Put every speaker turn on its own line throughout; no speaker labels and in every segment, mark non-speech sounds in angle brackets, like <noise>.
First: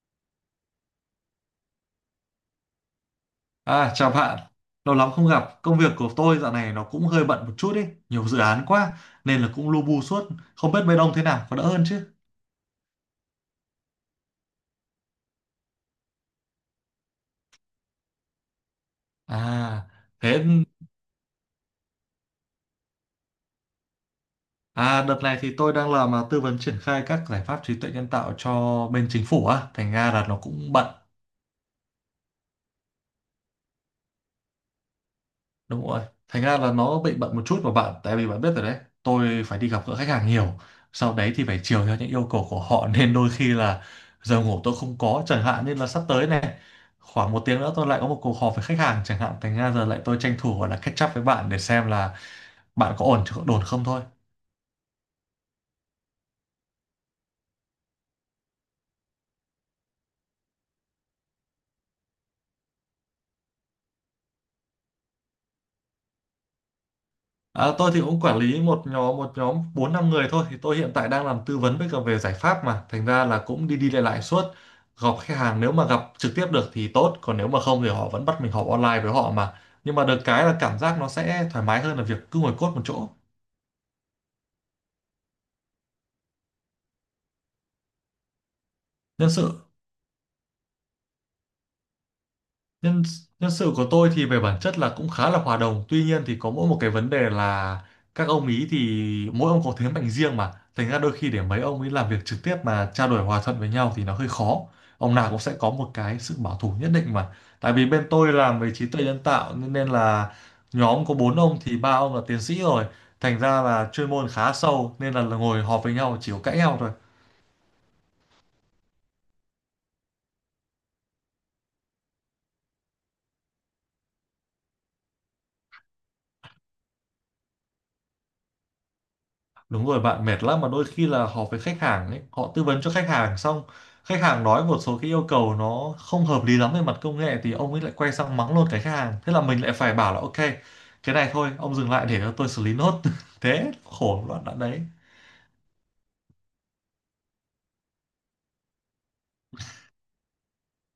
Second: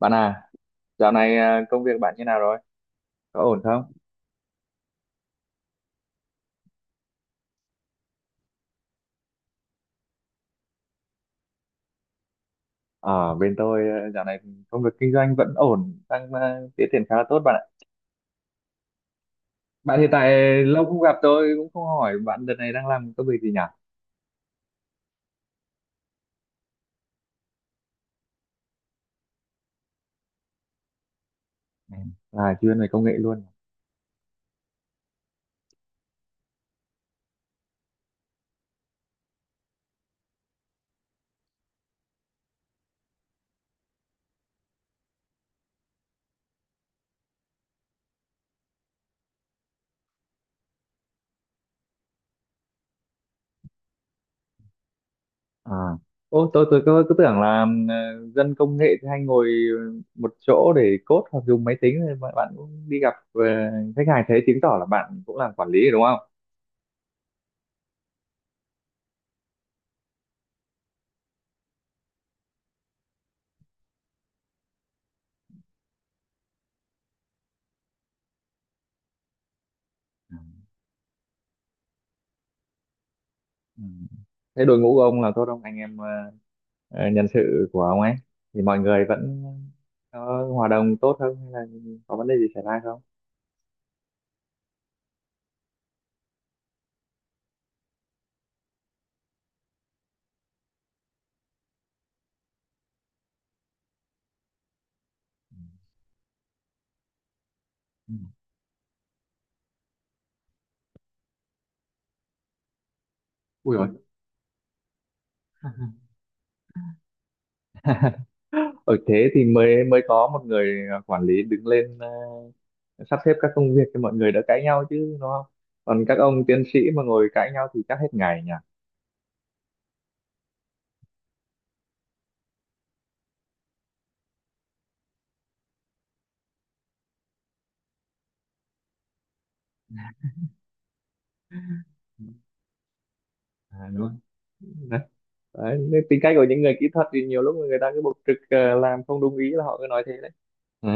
Bạn à, dạo này công việc bạn như nào rồi? Có ổn không?
À, chào bạn, lâu lắm không gặp. Công việc của tôi dạo này nó cũng hơi bận một chút ý, nhiều dự án quá nên là cũng lu bu suốt. Không biết bên ông thế nào, có đỡ hơn chứ?
Ở bên tôi à, dạo này công việc kinh doanh vẫn ổn, đang tiến triển khá là tốt bạn ạ.
À,
Bạn hiện tại
thế
lâu không gặp tôi cũng không hỏi bạn đợt này đang làm công việc gì nhỉ?
à, đợt này thì tôi đang làm tư vấn triển khai các giải pháp trí tuệ nhân tạo cho bên chính phủ á, thành ra là nó cũng bận.
Ừ, là chuyên về công nghệ luôn.
Đúng rồi. Thành ra là nó bị bận một chút mà bạn, tại vì bạn biết rồi đấy, tôi phải đi gặp gỡ khách hàng nhiều. Sau đấy thì phải chiều theo những yêu cầu của họ <laughs> nên đôi khi là giờ ngủ tôi không có chẳng hạn, nên là sắp tới này khoảng một tiếng nữa tôi lại có một cuộc họp với khách hàng chẳng hạn, thành ra giờ lại tôi tranh thủ gọi là catch up với bạn để xem là bạn có ổn chứ, có ổn không thôi.
À. Ô, tôi cứ tưởng là dân công nghệ thì hay ngồi một chỗ để code hoặc dùng máy tính thì bạn cũng đi gặp khách hàng, thế chứng tỏ là bạn cũng làm quản lý rồi đúng không?
À, tôi thì cũng quản lý một nhóm bốn năm người thôi, thì tôi hiện tại đang làm tư vấn với cả về giải pháp mà thành ra là cũng đi đi lại lại suốt, gặp khách hàng nếu mà gặp trực tiếp được thì tốt, còn nếu mà không thì họ vẫn bắt mình họp online với họ, mà nhưng mà được cái là cảm giác nó sẽ thoải mái hơn là việc cứ ngồi cốt một chỗ.
Ừ. Thế đội ngũ của ông là tốt không? Anh em nhân sự của ông ấy thì mọi người
Nhân
vẫn
sự.
có hòa đồng tốt không hay là có vấn đề gì xảy ra không?
Nhân nhân sự của tôi thì về bản chất là cũng khá là hòa đồng. Tuy nhiên thì có mỗi một cái vấn đề là các ông ý thì mỗi ông có thế mạnh riêng mà. Thành ra đôi khi để mấy ông ấy làm việc trực tiếp mà trao đổi hòa thuận với nhau thì nó hơi khó. Ông nào cũng sẽ có một cái sự bảo thủ nhất định mà. Tại vì bên
Ừ.
tôi làm về trí tuệ nhân tạo nên nên là nhóm có bốn ông thì ba ông là tiến sĩ rồi. Thành ra
Ui, rồi
là chuyên môn khá sâu nên là ngồi họp với nhau
<laughs>
chỉ có cãi nhau thôi.
ở thế thì mới mới có một người quản lý đứng lên, sắp xếp các công việc cho mọi người đỡ cãi nhau chứ đúng không, còn các ông tiến sĩ mà ngồi cãi nhau thì chắc hết ngày nhỉ.
Đúng rồi bạn, mệt lắm mà, đôi khi là họp với khách hàng ấy, họ tư vấn cho khách hàng xong, khách hàng nói một số cái yêu cầu nó không hợp lý lắm về mặt công nghệ thì ông ấy lại quay sang mắng luôn cái khách hàng. Thế là mình lại phải bảo là ok, cái này thôi, ông dừng lại để cho tôi xử lý nốt. <laughs> Thế
À, đúng rồi.
khổ đoạn đoạn đấy.
Đấy, đấy, nên tính cách của những người kỹ thuật thì nhiều lúc người ta cứ bộc trực, làm không đúng ý là họ cứ nói thế đấy. Ừ.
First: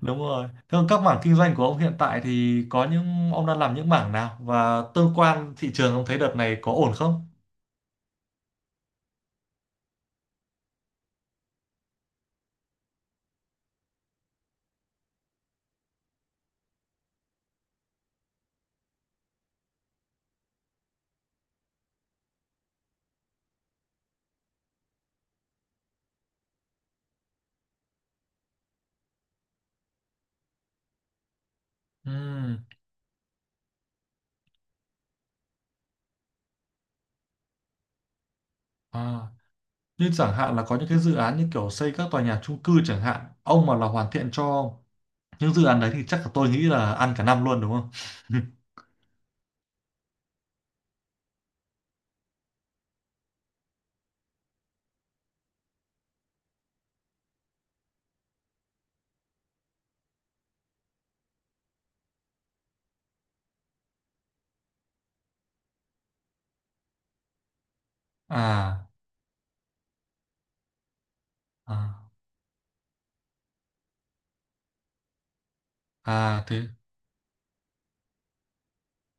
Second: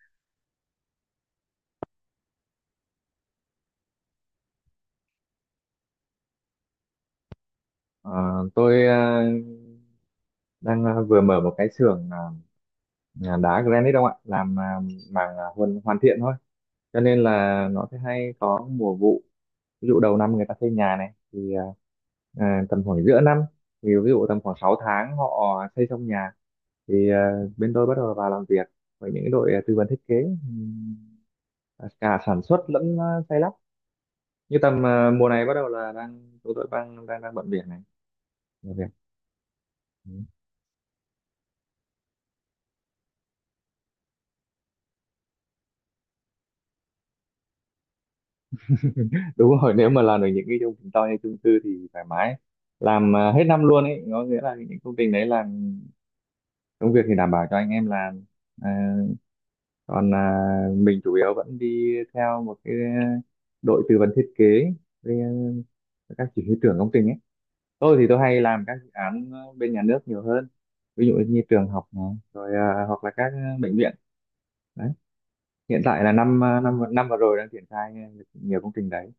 Đúng rồi. Thế còn các mảng kinh doanh của ông hiện tại thì có những ông đang làm những mảng nào, và tương quan thị trường ông thấy đợt này có ổn không?
Ờ, tôi đang vừa mở một cái xưởng đá granite không ạ, làm màng hoàn hoàn thiện thôi, cho nên là nó sẽ hay có mùa vụ. Ví dụ đầu năm người ta xây nhà này thì tầm khoảng giữa năm, thì ví dụ tầm khoảng 6 tháng họ xây xong nhà thì bên tôi bắt đầu vào làm việc với những đội tư vấn thiết kế, ừm,
Ừ.
cả sản xuất lẫn xây lắp. Như tầm mùa này bắt đầu là đang tụi tôi đang đang đang bận việc này, làm việc.
À, như chẳng hạn là có những cái dự án như kiểu xây các tòa nhà chung cư chẳng hạn, ông mà là hoàn thiện cho những dự án đấy thì chắc là tôi nghĩ là ăn cả năm luôn đúng không? <laughs>
Đúng rồi, nếu mà làm được những cái công trình to như chung cư thì thoải mái, làm hết năm luôn ấy, có nghĩa là những công trình đấy làm công việc thì đảm bảo cho anh em làm. à, còn mình chủ yếu vẫn đi theo một cái đội tư vấn thiết kế với các chỉ huy trưởng công trình ấy. Tôi thì tôi hay làm các
À,
dự án bên nhà nước nhiều hơn, ví dụ như trường học này,
à,
rồi hoặc là các bệnh viện. Đấy, hiện tại là năm
à, thế
năm năm vừa rồi đang triển khai nhiều công trình đấy.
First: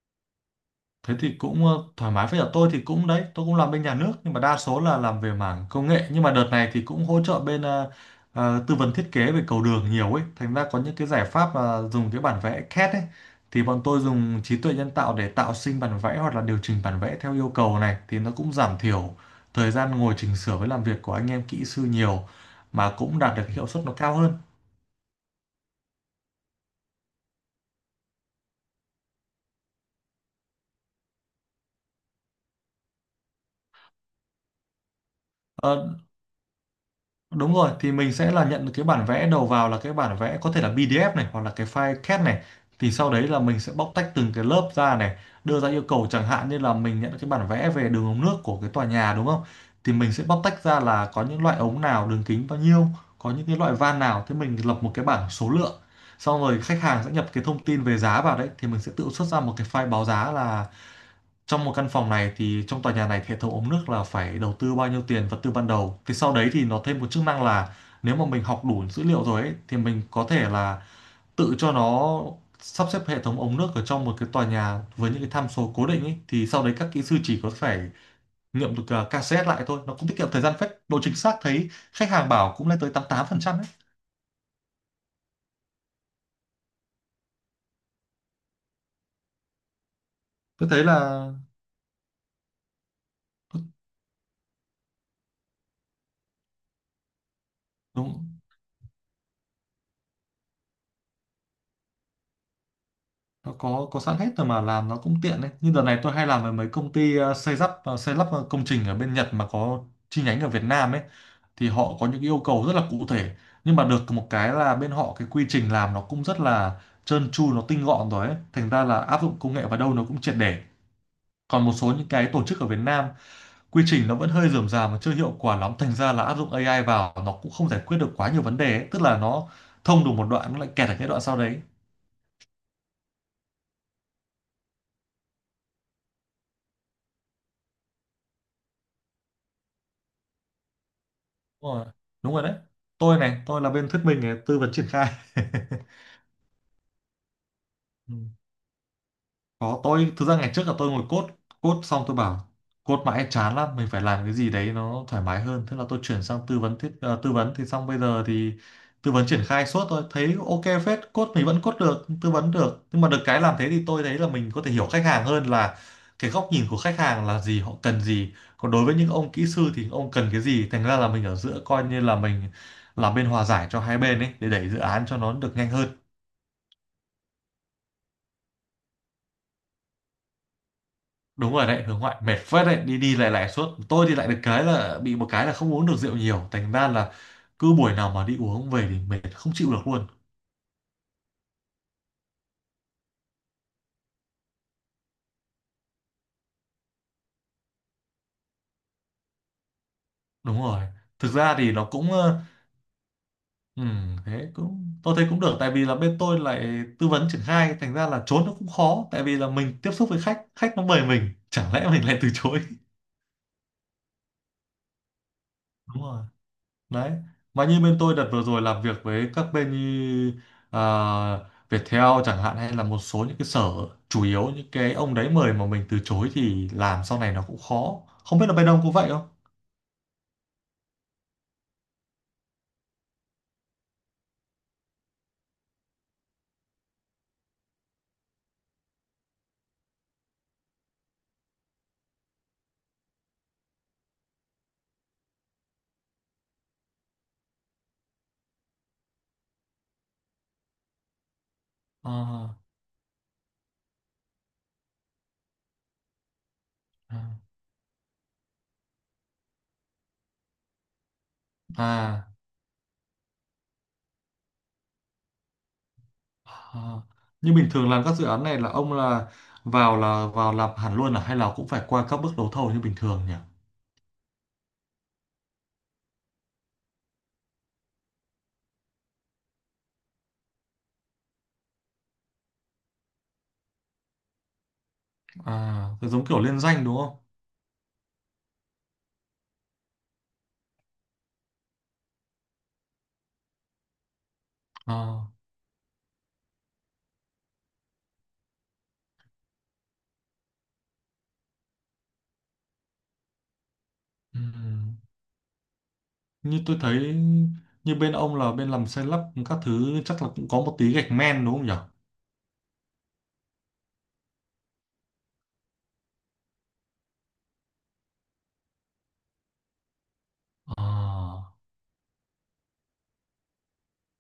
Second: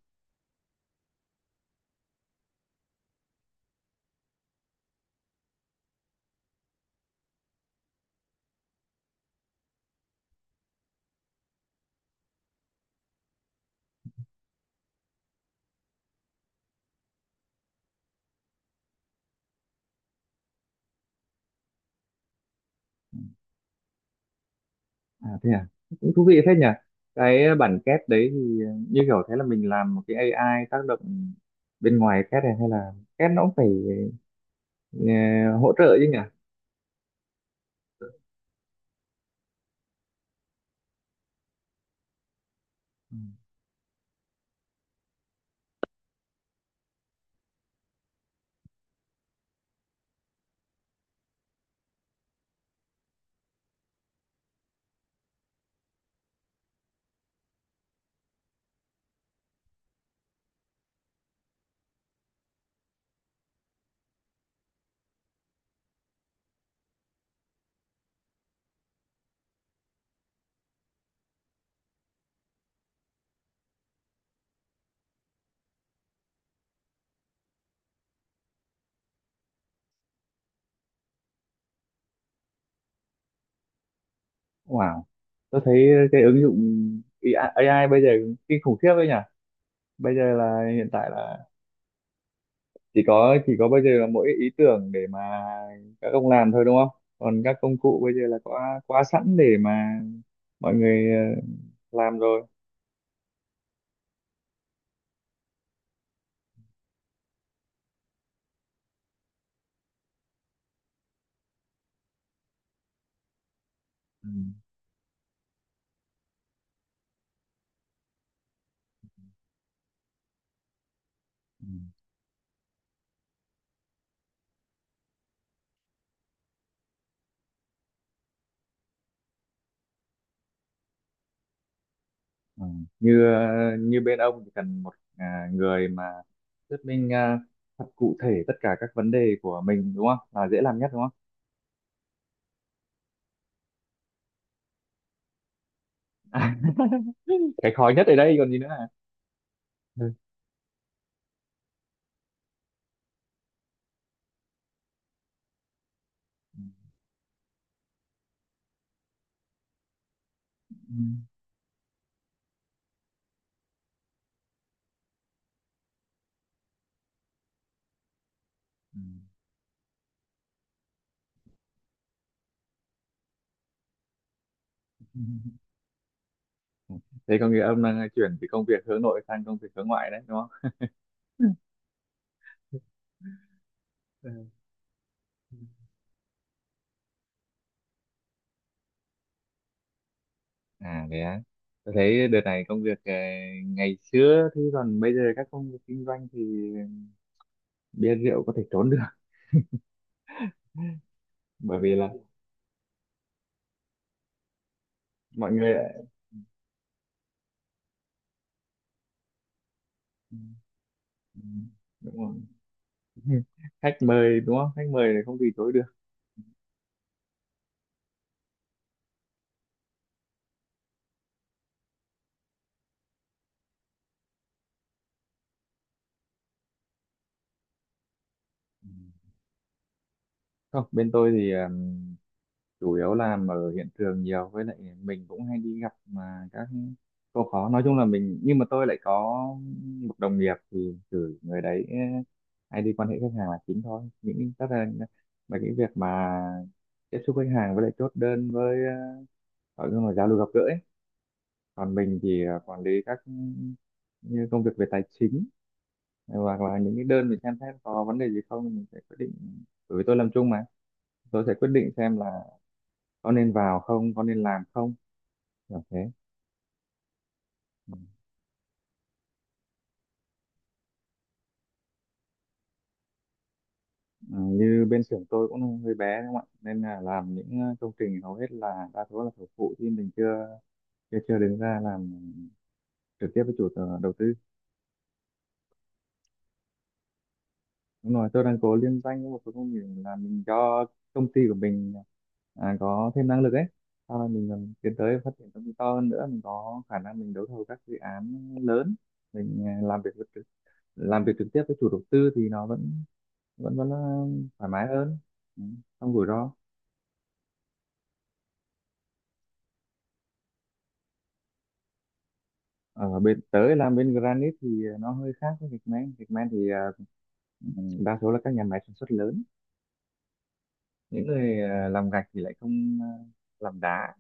thế thì cũng thoải mái, với cả tôi thì cũng đấy, tôi cũng làm bên nhà nước nhưng mà đa số là làm về mảng công nghệ, nhưng mà đợt này thì cũng hỗ trợ bên tư vấn thiết kế về cầu đường nhiều ấy, thành ra có những cái giải pháp mà dùng cái bản vẽ CAD ấy thì bọn tôi dùng trí tuệ nhân tạo để tạo sinh bản vẽ hoặc là điều chỉnh bản vẽ theo yêu cầu, này thì nó cũng giảm thiểu thời gian ngồi chỉnh sửa với làm việc của anh em kỹ sư nhiều, mà cũng đạt được hiệu suất nó cao hơn.
À thế à, cũng thú vị phết nhỉ. Cái bản két đấy thì như kiểu thế là mình làm một cái AI tác động bên ngoài két này, hay là két nó cũng phải ờ, hỗ
Ờ,
trợ chứ nhỉ?
đúng rồi, thì mình sẽ là nhận được cái bản vẽ đầu vào là cái bản vẽ có thể là PDF này hoặc là cái file CAD này. Thì sau
Ừ.
đấy là mình sẽ bóc tách từng cái lớp ra này, đưa ra yêu cầu chẳng hạn như là mình nhận cái bản vẽ về đường ống nước của cái tòa nhà đúng không? Thì mình sẽ bóc tách ra là có những loại ống nào, đường kính bao nhiêu, có những cái loại van nào, thế mình lập một cái bảng số lượng. Xong rồi khách hàng sẽ nhập cái thông tin về giá vào đấy thì mình sẽ tự xuất ra một cái file báo giá là trong một căn phòng này thì trong tòa nhà này hệ thống ống nước là phải đầu tư bao nhiêu tiền vật tư ban đầu, thì sau đấy thì nó thêm một chức năng là nếu mà mình học đủ dữ liệu rồi ấy, thì mình có thể là tự cho nó sắp xếp hệ thống ống nước ở trong một cái tòa nhà với những cái tham số cố định ấy, thì sau đấy các kỹ sư chỉ có phải nghiệm được KCS lại thôi, nó cũng tiết kiệm thời gian phết, độ chính xác thấy khách hàng bảo cũng lên tới 88% ấy.
Wow, tôi thấy cái ứng dụng AI AI bây giờ kinh khủng khiếp đấy nhỉ. Bây giờ
Tôi
là
thấy
hiện tại
là
là chỉ có bây giờ là mỗi ý tưởng để mà các ông làm thôi đúng không? Còn các công cụ bây giờ
đúng,
là có quá sẵn để mà mọi người làm rồi.
nó có sẵn hết rồi mà, làm nó cũng tiện đấy, như đợt này tôi hay làm với mấy công ty xây lắp công trình ở bên Nhật mà có chi nhánh ở Việt Nam ấy, thì họ có những yêu cầu rất là cụ thể, nhưng mà được
Ừ.
một cái là bên họ cái quy trình làm nó cũng rất là trơn tru, nó tinh gọn rồi ấy, thành ra là áp dụng công nghệ vào đâu nó cũng triệt để, còn
Ừ.
một số những cái tổ chức ở Việt Nam quy trình nó vẫn hơi rườm rà mà chưa hiệu quả lắm, thành ra là áp dụng AI vào nó cũng không giải quyết được quá nhiều vấn đề ấy. Tức là nó thông được một đoạn nó lại kẹt ở cái đoạn sau đấy.
Ừ. Như ờ, như bên ông thì cần một người mà thuyết minh thật cụ thể tất cả các vấn đề của mình đúng không? Là dễ làm nhất đúng không?
Đúng rồi. Đúng rồi đấy. Tôi này, tôi là bên thuyết minh này, tư vấn triển khai. <laughs>
Cái khó nhất
Ừ.
ở đây còn gì nữa à?
Có, tôi
Ừ.
thực ra ngày trước là tôi ngồi code code xong tôi bảo code mãi chán lắm, mình phải làm cái gì đấy nó thoải mái hơn, thế là tôi chuyển sang tư vấn, thì xong bây giờ thì tư vấn triển khai suốt, tôi thấy ok
Ừ.
phết, code mình vẫn code được, tư vấn được, nhưng mà được cái làm thế thì tôi thấy là mình có thể hiểu khách hàng hơn, là cái góc nhìn của khách hàng là gì, họ cần gì, còn đối với những ông kỹ sư thì ông cần cái gì, thành ra là mình ở giữa, coi như là mình làm bên hòa giải cho hai bên ấy để đẩy dự án cho nó được nhanh
<laughs>
hơn.
Ừ. Thế có nghĩa ông đang chuyển từ công việc hướng nội sang công việc hướng ngoại đấy đúng không? Ừ.
Đúng rồi đấy, hướng ngoại mệt phết đấy, đi đi lại lại suốt, tôi thì lại được
Ừ.
cái là bị một cái là không uống được rượu nhiều, thành ra là cứ buổi nào mà đi uống về thì mệt không chịu được luôn.
À thế á. Tôi thấy đợt này công việc ngày xưa thì còn bây giờ các công việc kinh doanh thì bia rượu có thể trốn được,
Đúng rồi, thực ra thì
bởi
nó
vì là
cũng thế cũng tôi thấy cũng
mọi
được, tại
người.
vì là bên tôi lại tư vấn triển khai, thành ra là trốn nó cũng khó, tại vì là mình tiếp xúc với khách khách, nó mời mình
Ừ.
chẳng lẽ mình
Đúng
lại từ
rồi.
chối.
<laughs> Khách mời đúng không, khách mời thì không từ chối được.
Đúng rồi. Đấy. Mà như bên tôi đợt vừa rồi làm việc với các bên như à, Viettel chẳng hạn, hay là một số những cái sở, chủ yếu những cái ông đấy mời mà mình từ chối thì làm sau này nó cũng khó. Không biết là bên ông
Ừ.
có vậy không?
Không, bên tôi thì chủ yếu làm ở hiện trường nhiều, với lại mình cũng hay đi gặp mà các cô khó, nói chung là mình, nhưng mà tôi lại có một đồng nghiệp thì cử người đấy, hay đi quan hệ khách hàng là chính thôi, những tất là những việc mà tiếp xúc khách hàng với lại chốt đơn, với gọi là giao lưu gặp gỡ ấy. Còn mình thì
À,
quản lý các như công việc về tài chính, hoặc là những cái
à,
đơn mình xem xét có vấn đề gì không mình sẽ quyết định, bởi vì tôi làm chung mà, tôi sẽ quyết định xem là
à.
có nên vào không, có nên làm không, kiểu thế.
À. Như bình thường
Ừ.
làm các dự án này là ông là vào làm hẳn luôn à, hay là cũng phải qua các bước đấu thầu như bình thường nhỉ?
Ừ, như bên xưởng tôi cũng hơi bé đúng không ạ, nên là làm những công trình hầu hết là đa số là thầu phụ, thì mình chưa chưa chưa đứng ra làm trực tiếp với đầu tư.
À, giống kiểu liên danh đúng không?
Đúng rồi, tôi đang cố liên danh với một số công việc là mình cho công ty của mình có thêm năng lực ấy. Sau này mình còn tiến tới
À.
phát triển công ty to hơn nữa, mình có khả năng mình đấu thầu các dự án lớn, mình làm việc trực tiếp với chủ đầu tư thì nó vẫn vẫn vẫn là
Ừ.
thoải mái hơn, ừ, không rủi ro.
Như tôi thấy như bên ông là bên làm xây lắp các thứ chắc là cũng có một tí gạch men đúng không nhỉ?
Ở bên tới làm bên Granite thì nó hơi khác với gạch men. Gạch men thì à, ừ, đa số là các nhà máy sản xuất lớn. Những
À,
người làm gạch thì lại không làm đá,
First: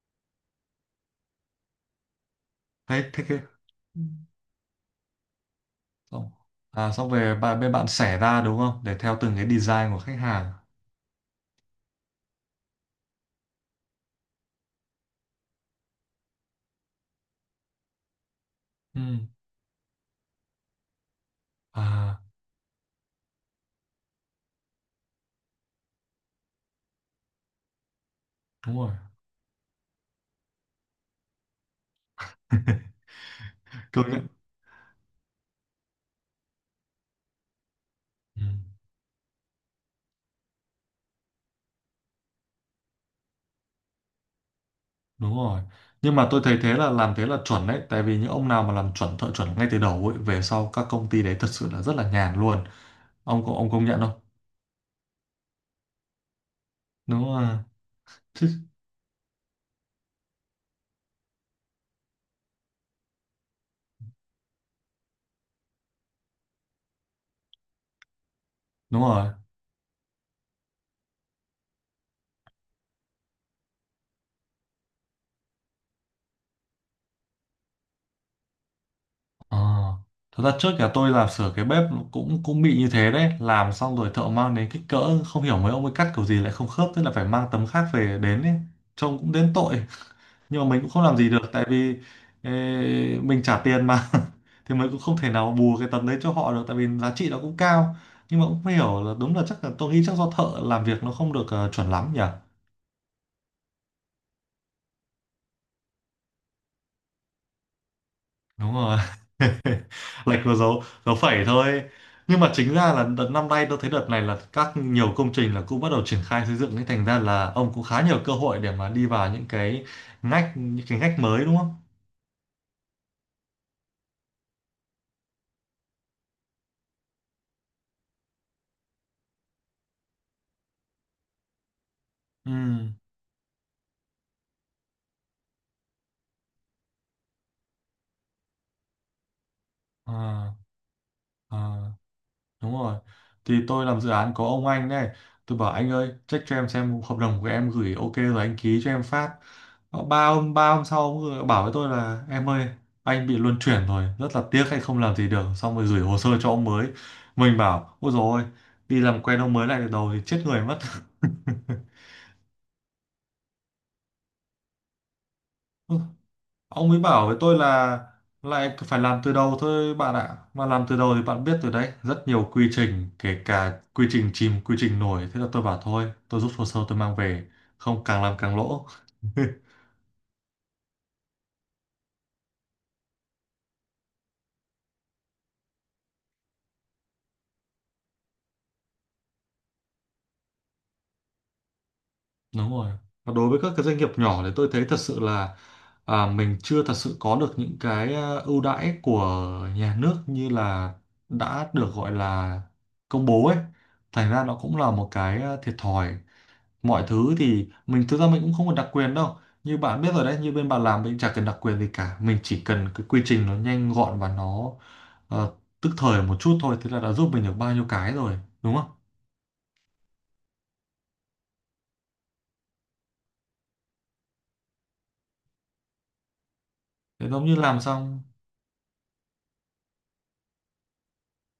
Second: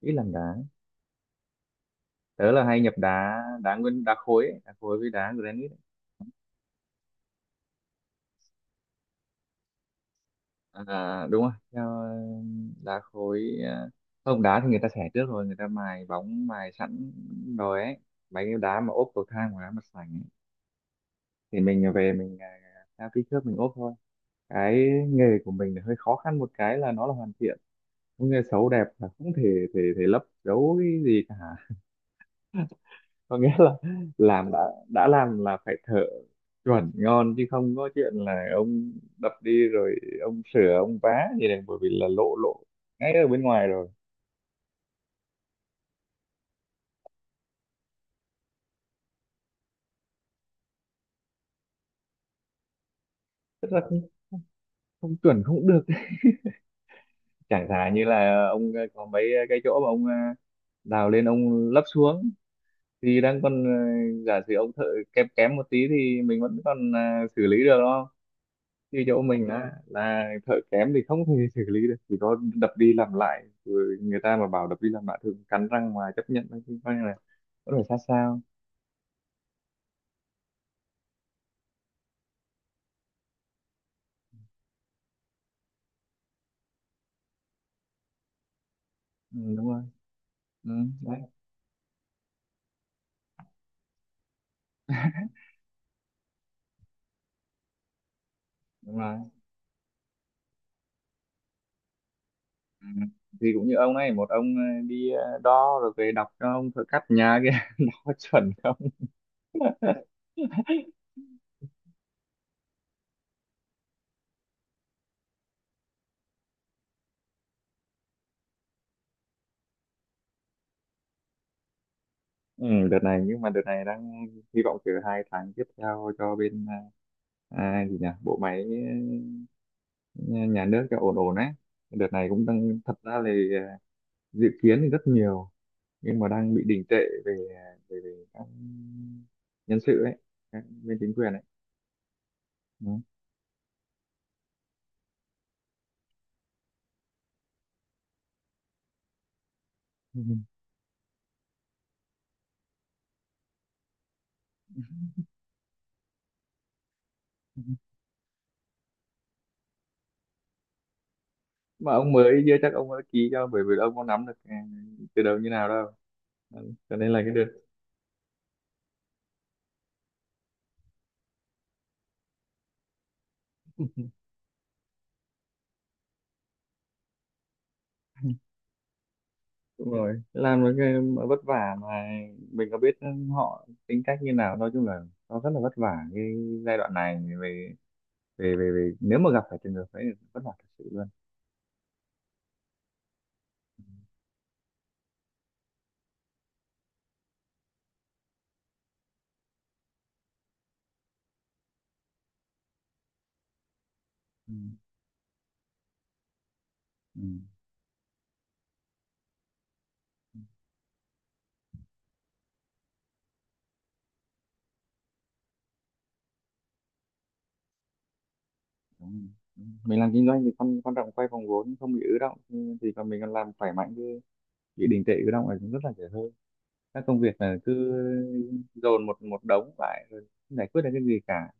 ít làm đá. Tớ là hay nhập
thế thế
đá,
cái.
đá
Ừ.
nguyên đá khối ấy, đá khối với đá granite
xong xong về bên bạn xẻ ra đúng không? Để theo từng cái design của khách hàng.
ấy. À, đúng rồi, theo đá khối, không, đá thì người ta xẻ trước rồi người ta mài bóng mài sẵn rồi ấy, mấy cái đá mà
Ừ.
ốp cầu thang hoặc đá mặt sảnh ấy. Thì mình về
À
mình theo kích thước mình ốp thôi. Cái nghề của mình là hơi khó khăn, một cái là nó là hoàn thiện, nghề xấu
đúng
đẹp
rồi.
là không thể thể thể lấp giấu cái gì cả,
<laughs>
có nghĩa là
Công nhận.
làm đã làm là phải thợ chuẩn ngon, chứ không có chuyện
Ừ,
là ông đập đi rồi ông sửa ông vá gì này, bởi vì là lộ lộ ngay ở bên ngoài rồi.
đúng rồi. Nhưng mà tôi thấy thế là làm thế là chuẩn đấy, tại vì những ông nào mà làm chuẩn, thợ chuẩn ngay từ đầu ấy, về sau các công ty đấy thật sự là rất là nhàn luôn. Ông có ông công nhận không?
Không chuẩn không được.
Đúng rồi.
Chẳng thà như
<laughs>
là
Chứ-
ông, có mấy cái chỗ mà ông, đào lên ông lấp xuống thì đang còn, giả sử ông thợ kém kém một tí thì mình vẫn còn, xử lý được đúng không,
Đúng
như chỗ
rồi.
mình là thợ kém thì không thể xử lý được, chỉ có đập đi làm lại, rồi người ta mà bảo đập đi làm lại thường cắn răng mà chấp nhận thôi, chứ coi như là có thể sát sao.
Ờ. Thật ra trước nhà tôi làm sửa cái bếp cũng cũng bị như thế đấy, làm xong rồi thợ mang đến kích cỡ không hiểu mấy ông ấy cắt kiểu gì lại không khớp, thế là phải mang tấm khác về đến ấy. Trông cũng
Ừ,
đến
đúng rồi.
tội. <laughs> Nhưng
Ừ,
mà mình cũng không làm
đấy.
gì được, tại vì ê, mình trả tiền mà. <laughs> Thì mình cũng không
<laughs>
thể nào bù cái tấm đấy cho họ được, tại vì giá trị nó cũng cao. Nhưng mà cũng không
Đúng
hiểu là,
rồi.
đúng là chắc là tôi nghĩ chắc do thợ làm việc nó không được chuẩn lắm nhỉ.
Ừ. Thì cũng như ông này, một ông đi đo rồi về đọc cho ông thợ cắt nhà kia <laughs> đo chuẩn
Đúng
không.
rồi.
<laughs>
<laughs> Lệch vào dấu dấu phẩy thôi. Nhưng mà chính ra là đợt năm nay tôi thấy, đợt này là các nhiều công trình là cũng bắt đầu triển khai xây dựng, nên thành ra là ông cũng khá nhiều cơ hội để mà đi vào những cái ngách, những cái ngách mới, đúng không?
Ừ, đợt này, nhưng mà đợt này đang hy vọng từ hai tháng tiếp theo cho bên, gì nhỉ, bộ máy ờ, nhà nước cho ổn ổn ấy. Đợt này cũng
Ừ,
đang, thật ra là dự kiến thì rất nhiều nhưng mà đang bị đình trệ về về các nhân sự ấy,
à,
các bên chính quyền ấy.
à. Đúng rồi.
Đó.
Thì tôi làm dự án có ông anh này. Tôi bảo anh ơi, check cho em xem hợp đồng của em gửi ok rồi anh ký cho em phát. Ờ,
Ừ.
ba hôm, ba hôm sau ông vừa bảo với tôi là em ơi, anh bị luân chuyển rồi, rất là tiếc anh không làm gì được. Xong rồi gửi hồ sơ cho ông mới. Mình bảo, ôi dồi ôi, đi làm quen ông mới lại từ đầu thì chết người mất.
Mà ông mới kia chắc ông đã ký cho, bởi vì ông có nắm được từ đầu như nào đâu.
<laughs>
Đó.
Ông
Cho
ấy
nên là
bảo
cái
với tôi
được.
là lại phải làm từ đầu thôi bạn ạ. Mà làm từ đầu thì bạn biết rồi đấy, rất nhiều quy trình, kể cả quy trình chìm, quy trình nổi. Thế là tôi bảo thôi, tôi rút hồ sơ tôi mang về, không càng làm càng lỗ. <laughs>
Đúng rồi, làm một cái mà vất vả, mà mình có biết họ tính cách như nào, nói chung là nó rất là vất vả cái giai đoạn này về về nếu mà gặp phải trường hợp ấy thì vất vả thật sự luôn.
Đúng rồi. Và đối với các cái doanh nghiệp nhỏ thì tôi thấy thật sự là mình chưa thật sự có được những cái ưu đãi của nhà nước như là đã được gọi là công bố ấy. Thành ra
Ừ.
nó cũng là một cái thiệt thòi. Mọi
Ừ.
thứ thì mình, thực ra mình cũng không có đặc quyền đâu. Như bạn biết rồi đấy, như bên bạn làm, mình chả cần đặc quyền gì cả, mình chỉ cần cái quy trình nó nhanh gọn và nó ờ, tức thời một chút thôi, thế là đã giúp mình được bao nhiêu cái rồi, đúng không?
Đúng. Đúng. Mình làm kinh doanh thì quan quan trọng quay vòng vốn không bị ứ động thì còn mình còn làm khỏe mạnh chứ, bị đình trệ ứ động là cũng rất là dễ hơi, các công
Thế
việc
giống như
là cứ
làm xong,
dồn một một đống lại rồi không giải quyết được cái gì cả.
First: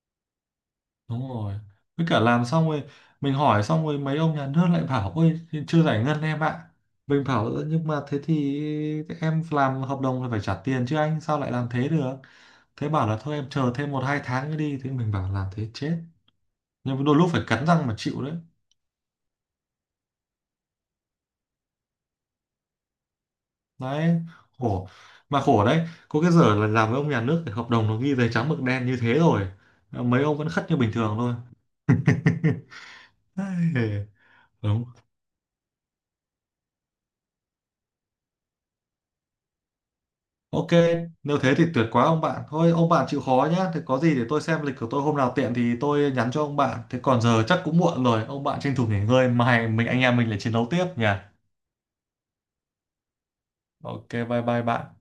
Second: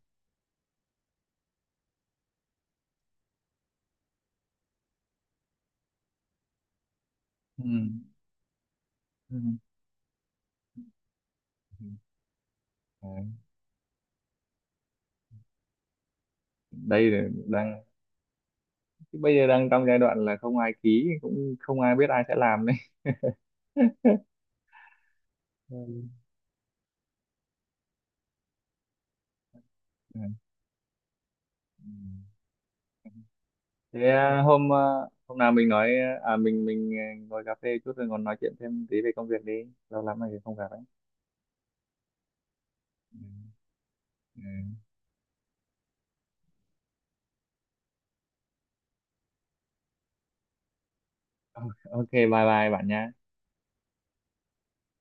đúng rồi, với cả làm xong rồi mình hỏi, xong rồi mấy ông nhà nước lại bảo ôi chưa giải ngân em ạ. Mình bảo
Ừ.
"Ơ, nhưng mà thế thì
Ừ.
em làm hợp đồng là phải trả tiền chứ, anh sao lại làm thế được". Thế bảo là
Đấy.
thôi em chờ thêm một hai tháng nữa đi, thế mình bảo làm thế chết. Nhưng
Đây
đôi
là
lúc phải cắn
đang,
răng mà chịu đấy.
chứ bây giờ đang trong giai đoạn là không ai ký cũng không ai biết ai sẽ làm đấy.
Đấy, khổ. Mà khổ đấy,
Ừ.
có cái giờ là làm với ông nhà nước thì hợp đồng nó ghi giấy trắng mực đen như thế rồi,
Ừ.
mấy ông vẫn khất như bình thường thôi. <laughs> Ai,
Thế
đúng.
hôm nào mình nói, ngồi cà phê chút rồi còn nói chuyện thêm tí về công việc đi, lâu lắm rồi không gặp ấy.
Ok, nếu thế thì tuyệt quá ông bạn. Thôi ông bạn chịu khó nhá, thì có gì để tôi
Ừ.
xem lịch của tôi, hôm nào tiện thì tôi nhắn cho ông bạn. Thế còn giờ chắc cũng muộn rồi, ông bạn tranh thủ nghỉ ngơi, mai mình, anh em mình lại chiến đấu tiếp nhỉ.
OK, bye bye bạn nha.
Ok, bye bye bạn.